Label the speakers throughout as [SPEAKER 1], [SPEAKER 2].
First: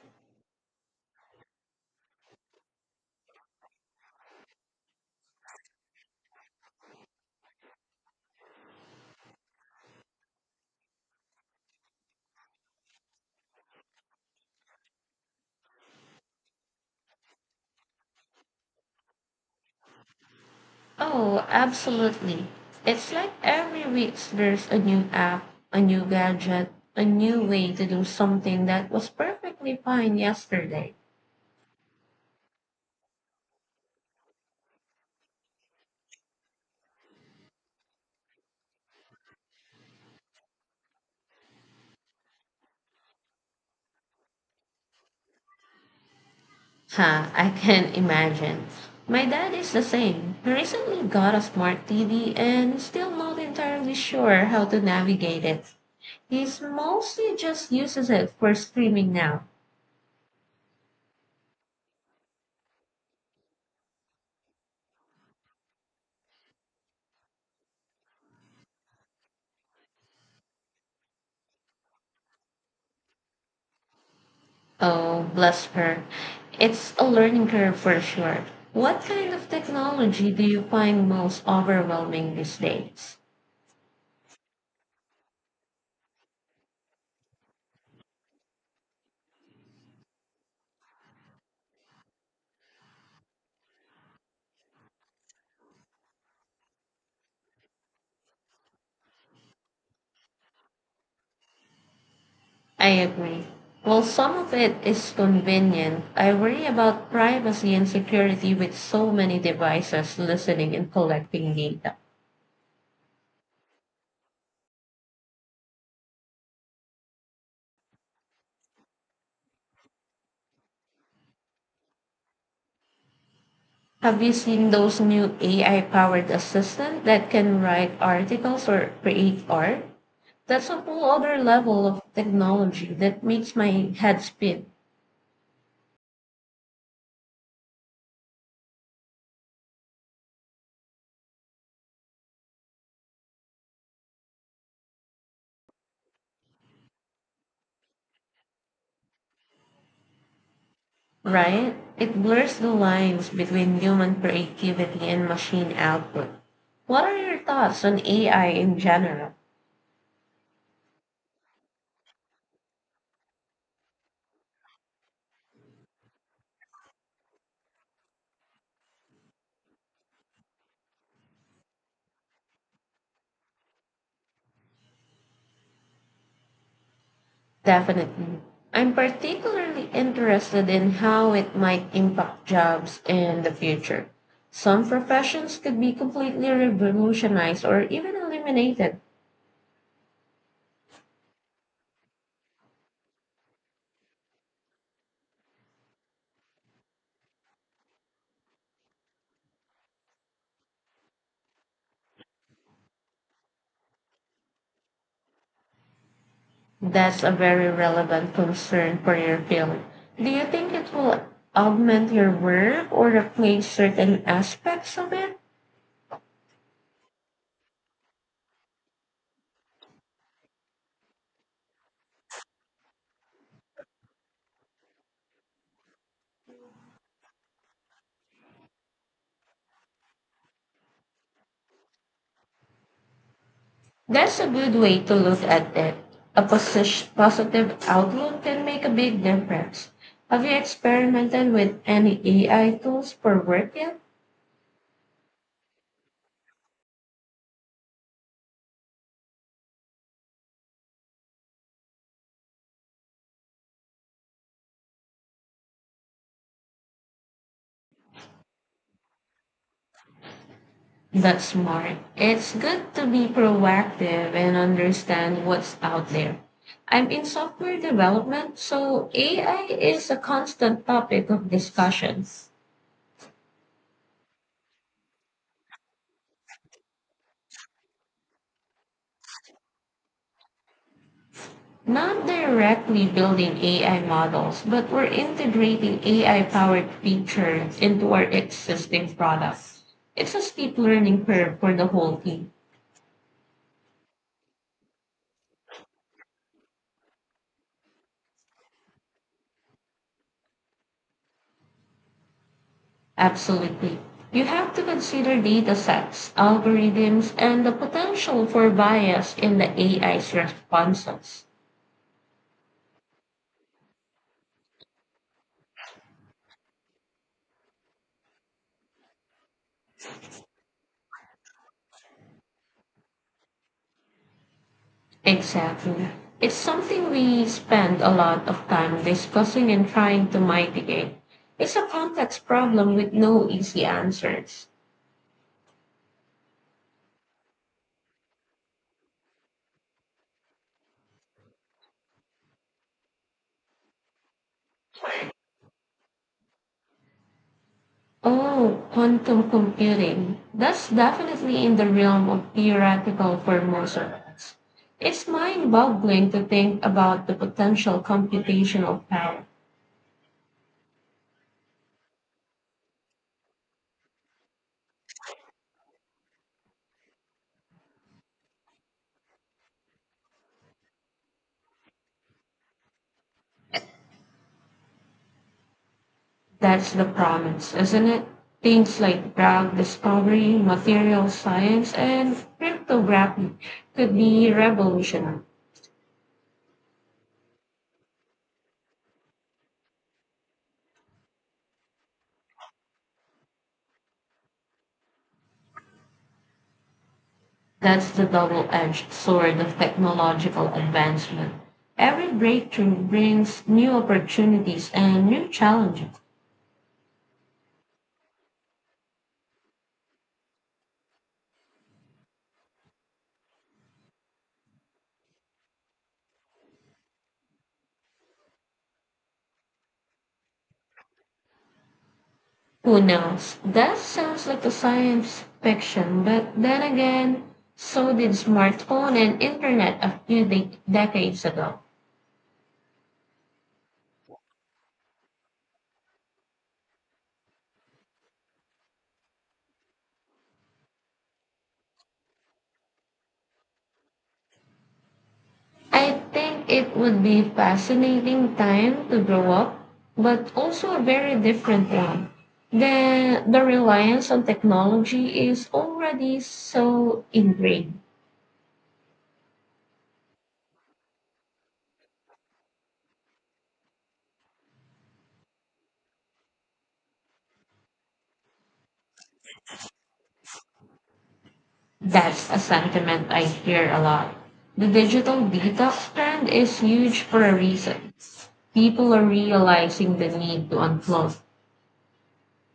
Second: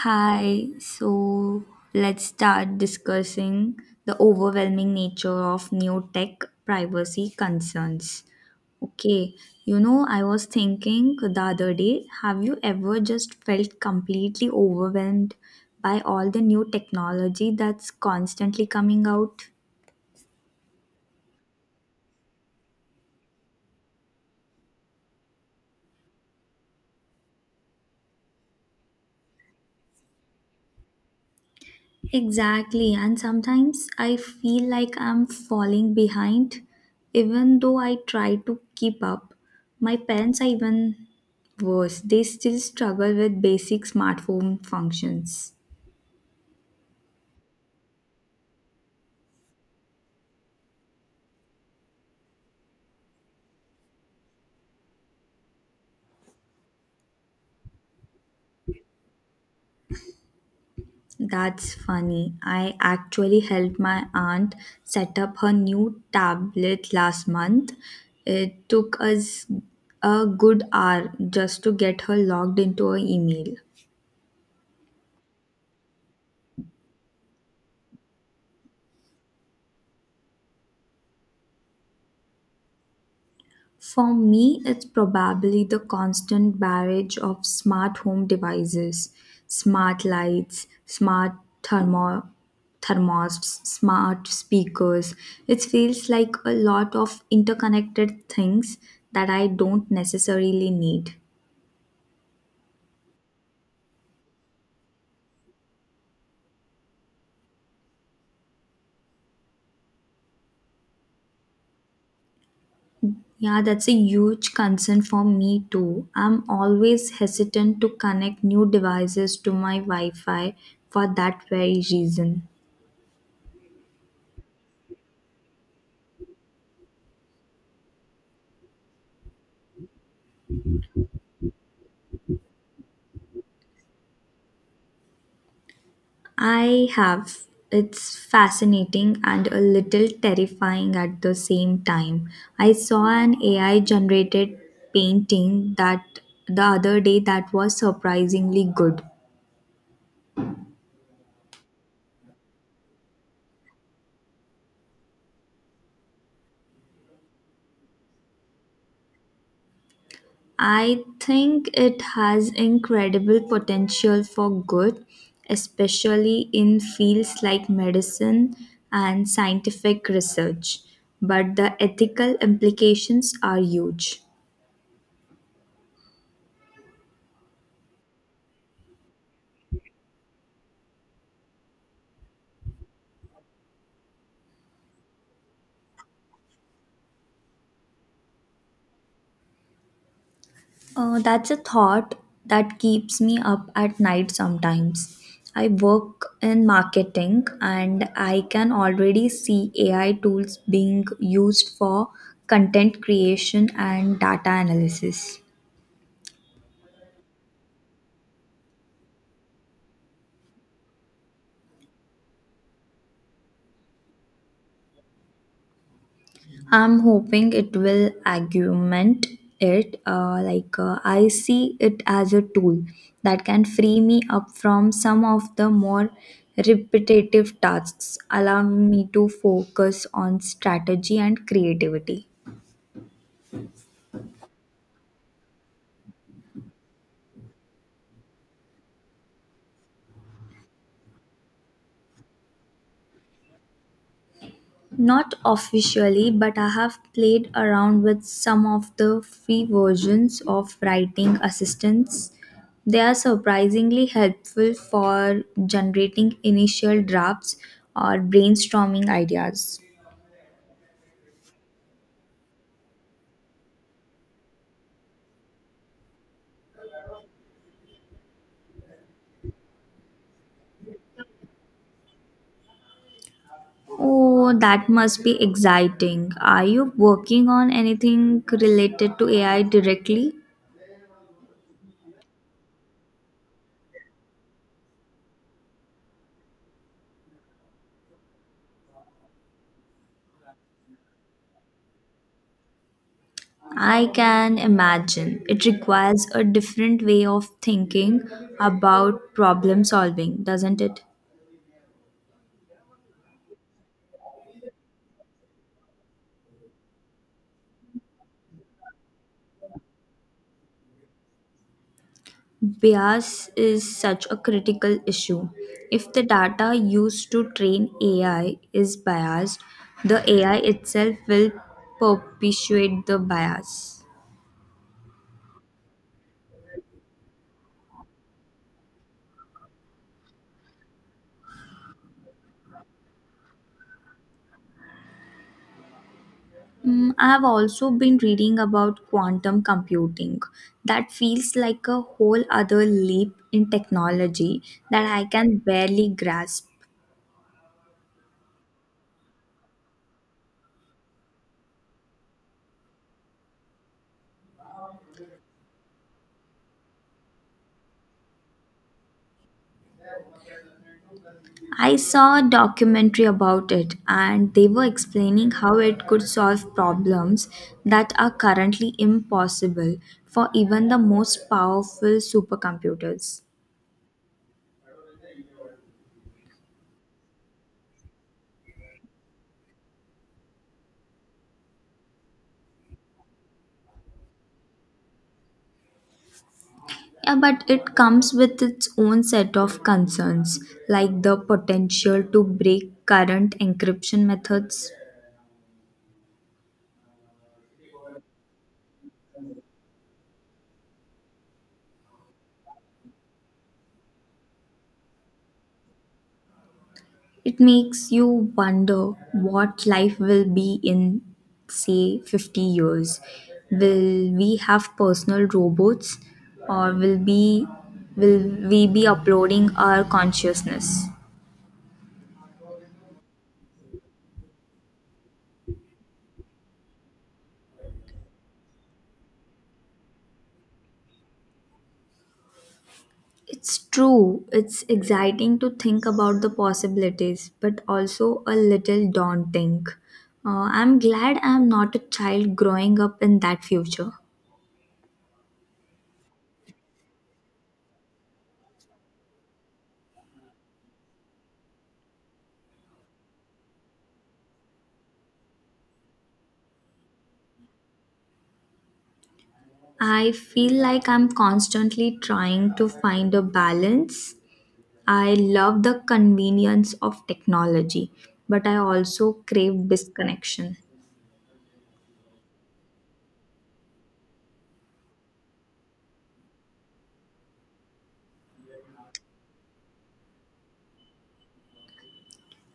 [SPEAKER 1] Hi, so let's start discussing the overwhelming nature of new tech privacy concerns. Okay, I was thinking the other day, have you ever just felt completely overwhelmed by all the new technology that's constantly coming out?
[SPEAKER 2] Oh, absolutely. It's like every week there's a new app, a new gadget, a new way to do something that was perfectly fine yesterday.
[SPEAKER 1] Exactly, and sometimes I feel like I'm falling behind even though I try to keep up. My parents are even worse, they still struggle with basic smartphone functions.
[SPEAKER 2] Ha, I can imagine. My dad is the same. He recently got a smart TV and is still not entirely sure how to navigate it. He mostly just uses it for streaming now.
[SPEAKER 1] That's funny. I actually helped my aunt set up her new tablet last month. It took us a good hour just to get her logged into her email.
[SPEAKER 2] Oh, bless her. It's a learning curve for sure. What kind of technology do you find most overwhelming these days?
[SPEAKER 1] For me, it's probably the constant barrage of smart home devices, smart lights, thermo- thermostats, smart speakers. It feels like a lot of interconnected things that I don't necessarily need.
[SPEAKER 2] I agree. While some of it is convenient, I worry about privacy and security with so many devices listening and collecting data.
[SPEAKER 1] Yeah, that's a huge concern for me too. I'm always hesitant to connect new devices to my Wi Fi for that very reason.
[SPEAKER 2] Have you seen those new AI powered assistants that can write articles or create art? That's a whole other level of technology that makes my head spin.
[SPEAKER 1] I have. It's fascinating and a little terrifying at the same time. I saw an AI generated painting that the other day that was surprisingly good.
[SPEAKER 2] Right? It blurs the lines between human creativity and machine output. What are your thoughts on AI in general?
[SPEAKER 1] I think it has incredible potential for good, especially in fields like medicine and scientific research, but the ethical implications are huge.
[SPEAKER 2] Definitely. I'm particularly interested in how it might impact jobs in the future. Some professions could be completely revolutionized or even eliminated.
[SPEAKER 1] That's a thought that keeps me up at night sometimes. I work in marketing and I can already see AI tools being used for content creation and data analysis.
[SPEAKER 2] That's a very relevant concern for your field. Do you think it will augment your work or replace certain aspects of it?
[SPEAKER 1] I'm hoping it will augment it. I see it as a tool that can free me up from some of the more repetitive tasks, allowing me to focus on strategy and creativity.
[SPEAKER 2] That's a good way to look at it. A positive outlook can make a big difference. Have you experimented with any AI tools for work yet?
[SPEAKER 1] Not officially, but I have played around with some of the free versions of writing assistants. They are surprisingly helpful for generating initial drafts or brainstorming ideas.
[SPEAKER 2] That's smart. It's good to be proactive and understand what's out there. I'm in software development, so AI is a constant topic of discussions.
[SPEAKER 1] Oh, that must be exciting. Are you working on anything related to AI directly?
[SPEAKER 2] Not directly building AI models, but we're integrating AI-powered features into our existing products. It's a steep learning curve for the whole team.
[SPEAKER 1] I can imagine. It requires a different way of thinking about problem solving, doesn't it?
[SPEAKER 2] Absolutely. You have to consider data sets, algorithms, and the potential for bias in the AI's responses.
[SPEAKER 1] Bias is such a critical issue. If the data used to train AI is biased, the AI itself will perpetuate the bias.
[SPEAKER 2] Exactly. It's something we spend a lot of time discussing and trying to mitigate. It's a complex problem with no easy answers.
[SPEAKER 1] Mm, I have also been reading about quantum computing. That feels like a whole other leap in technology that I can barely grasp.
[SPEAKER 2] Oh, quantum computing. That's definitely in the realm of theoretical for most of us. It's mind boggling to think about the potential computational power.
[SPEAKER 1] I saw a documentary about it and they were explaining how it could solve problems that are currently impossible for even the most powerful supercomputers.
[SPEAKER 2] That's the promise, isn't it? Things like drug discovery, material science, and cryptography could be revolutionary.
[SPEAKER 1] Yeah, but it comes with its own set of concerns, like the potential to break current encryption methods.
[SPEAKER 2] That's the double edged sword of technological advancement. Every breakthrough brings new opportunities and new challenges.
[SPEAKER 1] It makes you wonder what life will be in, say, 50 years. Will we have personal robots or will we be uploading our consciousness?
[SPEAKER 2] Who knows? That sounds like a science fiction, but then again, so did smartphone and internet a few decades ago.
[SPEAKER 1] It's true. It's exciting to think about the possibilities, but also a little daunting. I'm glad I'm not a child growing up in that future.
[SPEAKER 2] I think it would be fascinating time to grow up, but also a very different one. The reliance on technology is already so ingrained.
[SPEAKER 1] I feel like I'm constantly trying to find a balance. I love the convenience of technology, but I also crave disconnection.
[SPEAKER 2] That's a sentiment I hear a lot. The digital detox trend is huge for a reason. People are realizing the need to unplug.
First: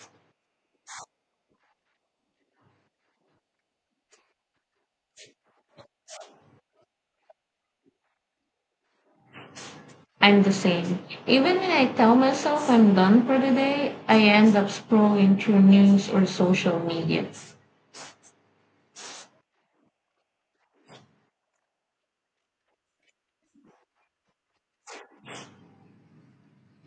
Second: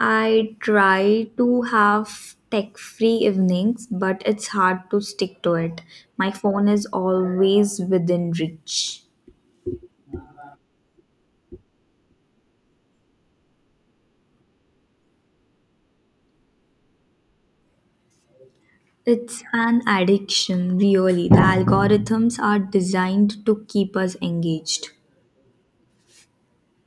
[SPEAKER 1] I try to have tech free evenings, but it's hard to stick to it. My phone is always within reach.
[SPEAKER 2] I'm the same. Even when I tell myself I'm done for the day, I end up scrolling through news or social media.
[SPEAKER 1] It's an addiction, really. The algorithms are designed to keep us engaged.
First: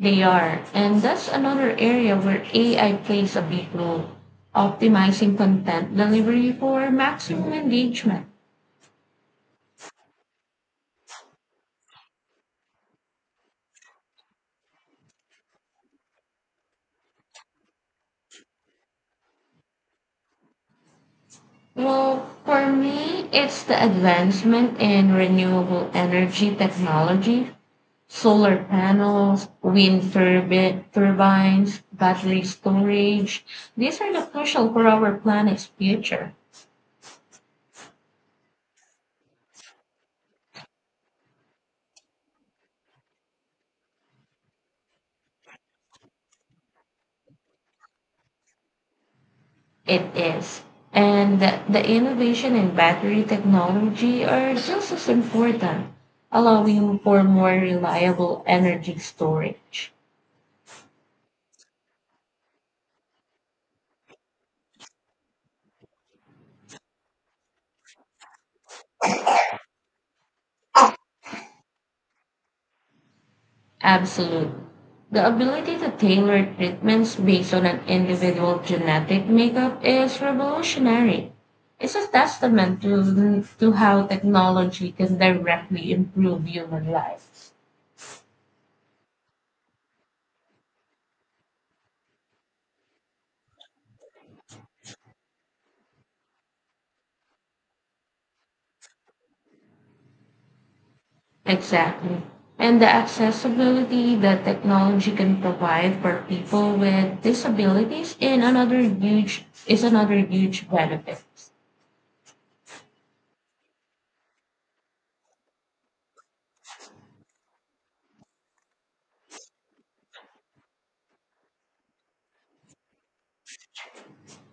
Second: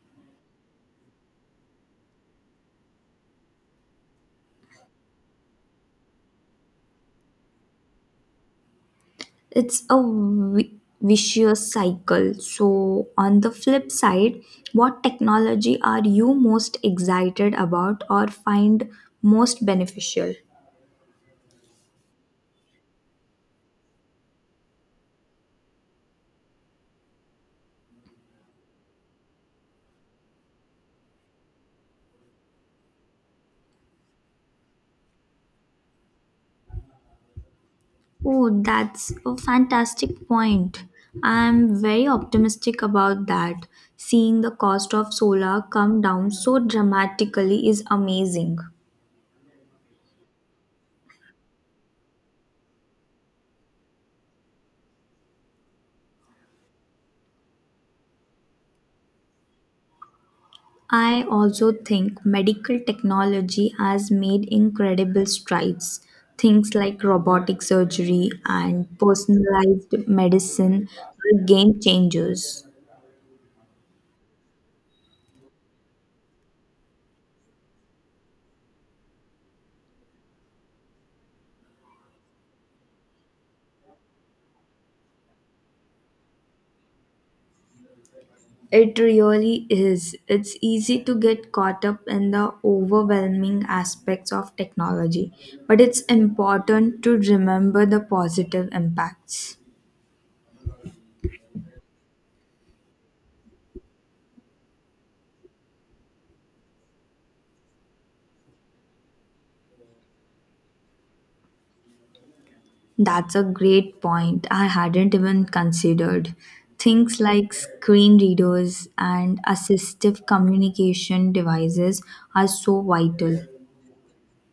[SPEAKER 2] They are, and that's another area where AI plays a big role, optimizing content delivery for maximum engagement.
[SPEAKER 1] it's a vi- Vicious cycle. So, on the flip side, what technology are you most excited about or find most beneficial?
[SPEAKER 2] Well, for me, it's the advancement in renewable energy technology, solar panels, wind turbines, battery storage. These are the crucial for our planet's future.
[SPEAKER 1] Oh, that's a fantastic point. I'm very optimistic about that. Seeing the cost of solar come down so dramatically is amazing.
[SPEAKER 2] It is. And the innovation in battery technology are just as important, allowing for more reliable energy storage.
[SPEAKER 1] I also think medical technology has made incredible strides. Things like robotic surgery and personalized medicine are game changers.
[SPEAKER 2] Absolute. The ability to tailor treatments based on an individual genetic makeup is revolutionary. It's a testament to how technology can directly improve human life.
[SPEAKER 1] It really is. It's easy to get caught up in the overwhelming aspects of technology, but it's important to remember the positive impacts.
[SPEAKER 2] Exactly. And the accessibility that technology can provide for people with disabilities in another huge is another huge benefit.
[SPEAKER 1] That's a great point. I hadn't even considered. Things like screen readers and assistive communication devices are so vital.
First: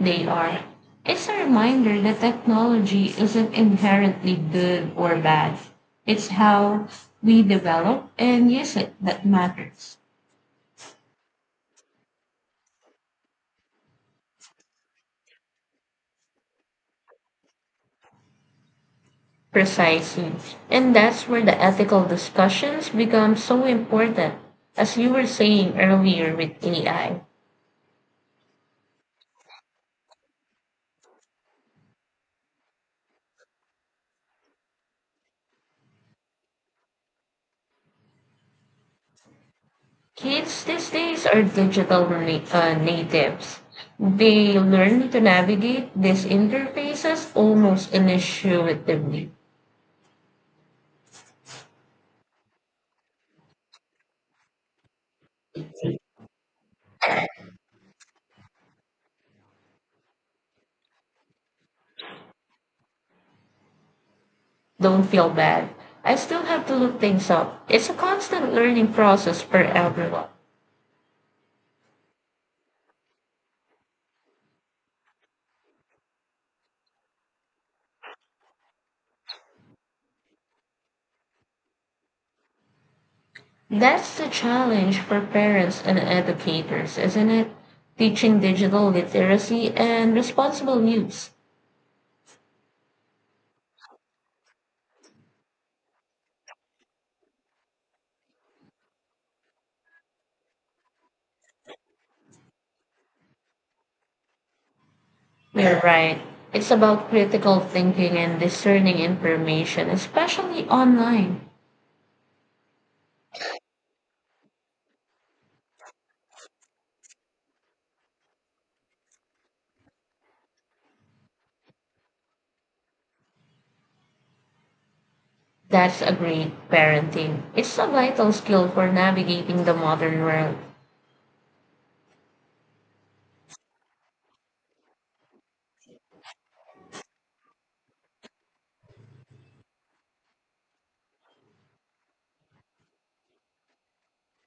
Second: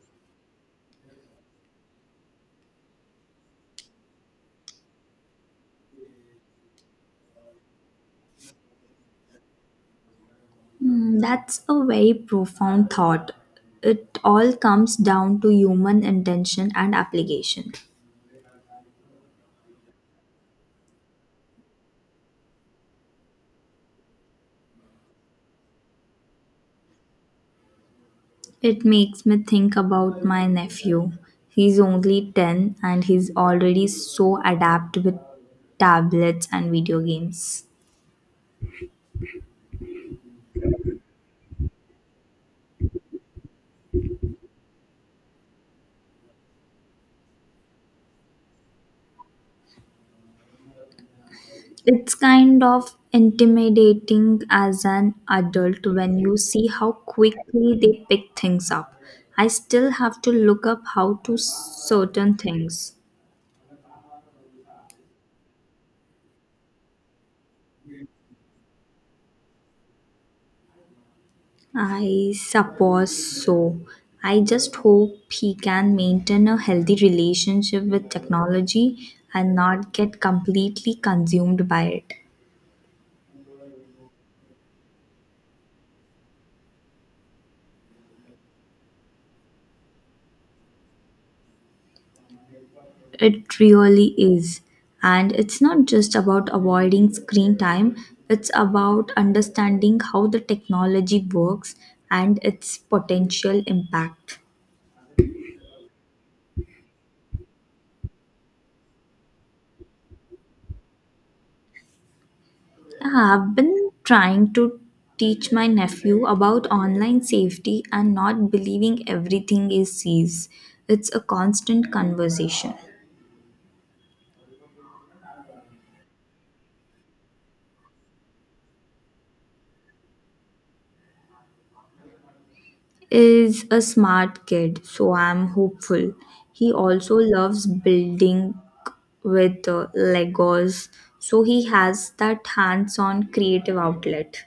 [SPEAKER 2] They are. It's a reminder that technology isn't inherently good or bad. It's how we develop and use it that matters.
[SPEAKER 1] Hmm, that's a very profound thought. It all comes down to human intention and application.
[SPEAKER 2] Precisely. And that's where the ethical discussions become so important, as you were saying earlier with AI.
[SPEAKER 1] It makes me think about my nephew. He's only 10 and he's already so adept with tablets and video games.
[SPEAKER 2] Kids these days are digital natives. They learn to navigate these interfaces almost intuitively.
[SPEAKER 1] It's kind of intimidating as an adult when you see how quickly they pick things up. I still have to look up how to certain things.
[SPEAKER 2] Don't feel bad. I still have to look things up. It's a constant learning process for everyone.
[SPEAKER 1] I suppose so. I just hope he can maintain a healthy relationship with technology and not get completely consumed by it.
[SPEAKER 2] That's the challenge for parents and educators, isn't it? Teaching digital literacy and responsible use.
[SPEAKER 1] It really is. And it's not just about avoiding screen time, it's about understanding how the technology works and its potential impact.
[SPEAKER 2] You're right. It's about critical thinking and discerning information, especially online.
[SPEAKER 1] I've been trying to teach my nephew about online safety and not believing everything he sees. It's a constant conversation.
[SPEAKER 2] That's a great parenting. It's a vital skill for navigating the modern world.
[SPEAKER 1] Is a smart kid, so I'm hopeful. He also loves building with Legos, so he has that hands on creative outlet.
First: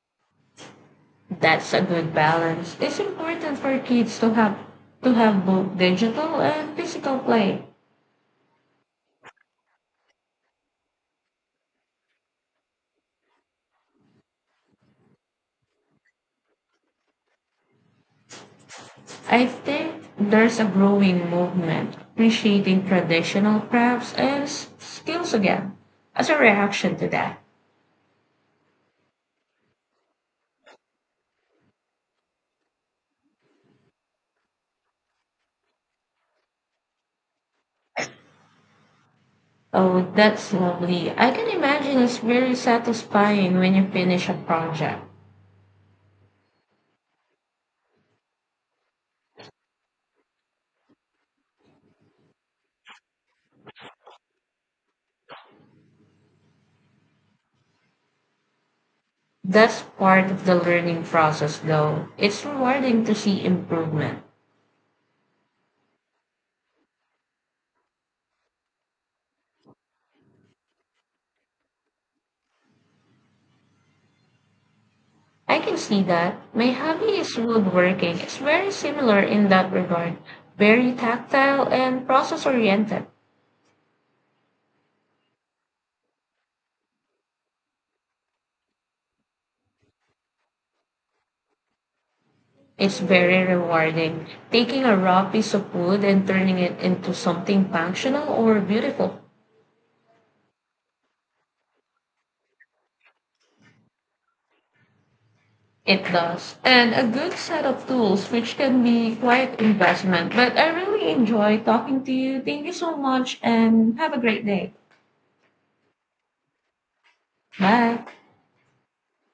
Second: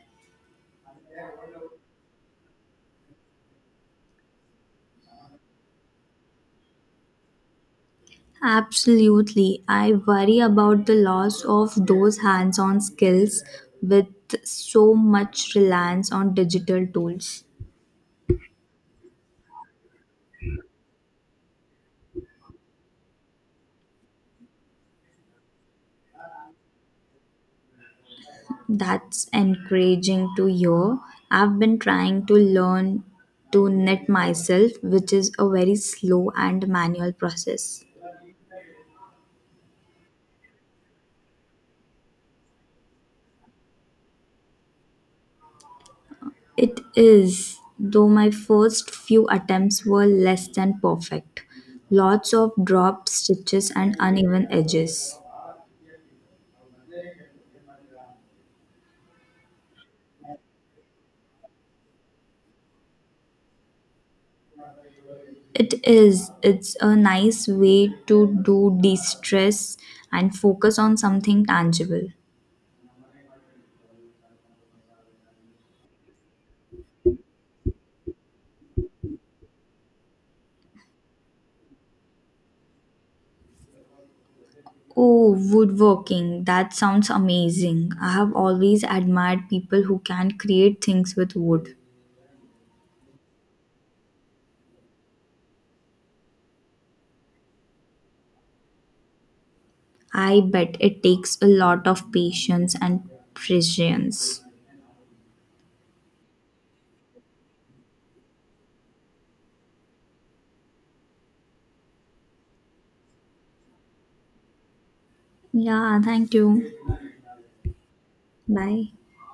[SPEAKER 2] That's a good balance. It's important for kids to have both digital and physical play.
[SPEAKER 1] Absolutely. I worry about the loss of those hands on skills with so much reliance on digital tools.
[SPEAKER 2] I think there's a growing movement appreciating traditional crafts and skills again as a reaction to that.
[SPEAKER 1] That's encouraging to hear. I've been trying to learn to knit myself, which is a very slow and manual process.
[SPEAKER 2] Oh, that's lovely. I can imagine it's very satisfying when you finish a project.
[SPEAKER 1] It is, though my first few attempts were less than perfect. Lots of dropped stitches and uneven edges.
[SPEAKER 2] That's part of the learning process, though. It's rewarding to see improvement.
[SPEAKER 1] It is, it's a nice way to do de stress and focus on something tangible.
[SPEAKER 2] I can see that. My hobby is woodworking. It's very similar in that regard, very tactile and process oriented.
[SPEAKER 1] Oh, woodworking. That sounds amazing. I have always admired people who can create things with wood.
[SPEAKER 2] It's very rewarding, taking a raw piece of wood and turning it into something functional or beautiful.
[SPEAKER 1] I bet it takes a lot of patience and precision.
[SPEAKER 2] It does. And a good set of tools, which can be quite investment. But I really enjoy talking to you. Thank you so much and have a great day.
[SPEAKER 1] Yeah, thank you.
[SPEAKER 2] Bye.
[SPEAKER 1] Bye.